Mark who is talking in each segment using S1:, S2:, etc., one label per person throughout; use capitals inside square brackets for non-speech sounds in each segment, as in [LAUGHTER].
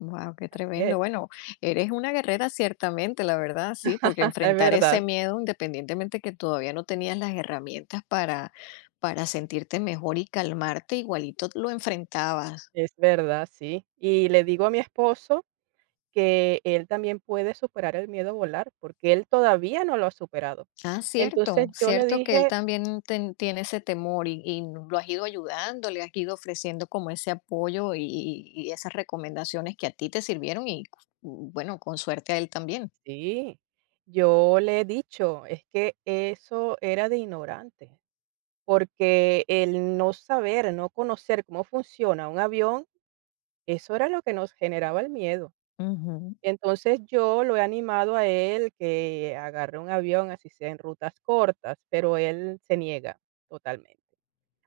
S1: Guau, qué
S2: Así es.
S1: tremendo. Bueno, eres una guerrera ciertamente, la verdad, sí, porque
S2: [CHUCKLES] Es
S1: enfrentar ese
S2: verdad.
S1: miedo, independientemente que todavía no tenías las herramientas para para sentirte mejor y calmarte, igualito t lo enfrentabas.
S2: Es verdad, sí. Y le digo a mi esposo que él también puede superar el miedo a volar, porque él todavía no lo ha superado.
S1: Ah,
S2: Entonces,
S1: cierto
S2: yo le
S1: cierto que él
S2: dije
S1: también ten tiene ese temor y ¿y lo has ido ayudando?, ¿le has ido ofreciendo como ese apoyo y y y esas recomendaciones que a ti te sirvieron?, y, bueno, con suerte a él también.
S2: sí, yo le he dicho, es que eso era de ignorante, porque el no saber, no conocer cómo funciona un avión, eso era lo que nos generaba el miedo.
S1: Ujú.
S2: Entonces, yo lo he animado a él, que agarre un avión, así sea en rutas cortas, pero él se niega totalmente.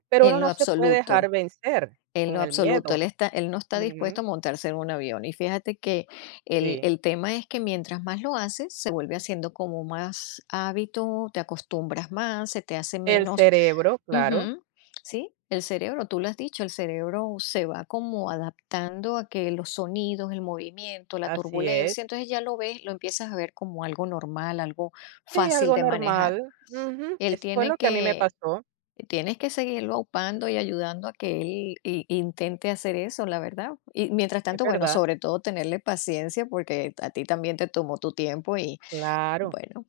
S2: Pero uno
S1: En lo
S2: no se puede dejar
S1: absoluto,
S2: vencer
S1: en lo
S2: con el
S1: absoluto,
S2: miedo.
S1: él está él no está dispuesto a
S2: Ujú.
S1: montarse en un avión. Y fíjate que el
S2: Sí.
S1: el tema es que mientras más lo haces, se vuelve haciendo como más hábito, te acostumbras más, se te hace
S2: El
S1: menos
S2: cerebro, claro.
S1: ujú, sí, el cerebro tú lo has dicho, el cerebro se va como adaptando a que los sonidos, el movimiento, la
S2: Así es.
S1: turbulencia, entonces ya lo ves, lo empiezas a ver como algo normal, algo
S2: Sí,
S1: fácil
S2: algo
S1: de manejar.
S2: normal, ujú,
S1: Él
S2: eso fue
S1: tiene
S2: lo que a mí me
S1: que
S2: pasó.
S1: tienes que seguirlo upando y ayudando a que él i intente hacer eso, la verdad, y mientras
S2: Es
S1: tanto bueno,
S2: verdad.
S1: sobre todo tenerle paciencia, porque a ti también te tomó tu tiempo y,
S2: Claro.
S1: bueno,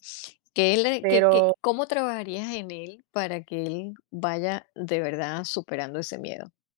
S1: que le que que
S2: Pero.
S1: ¿cómo trabajarías en él para que él vaya de verdad superando ese miedo?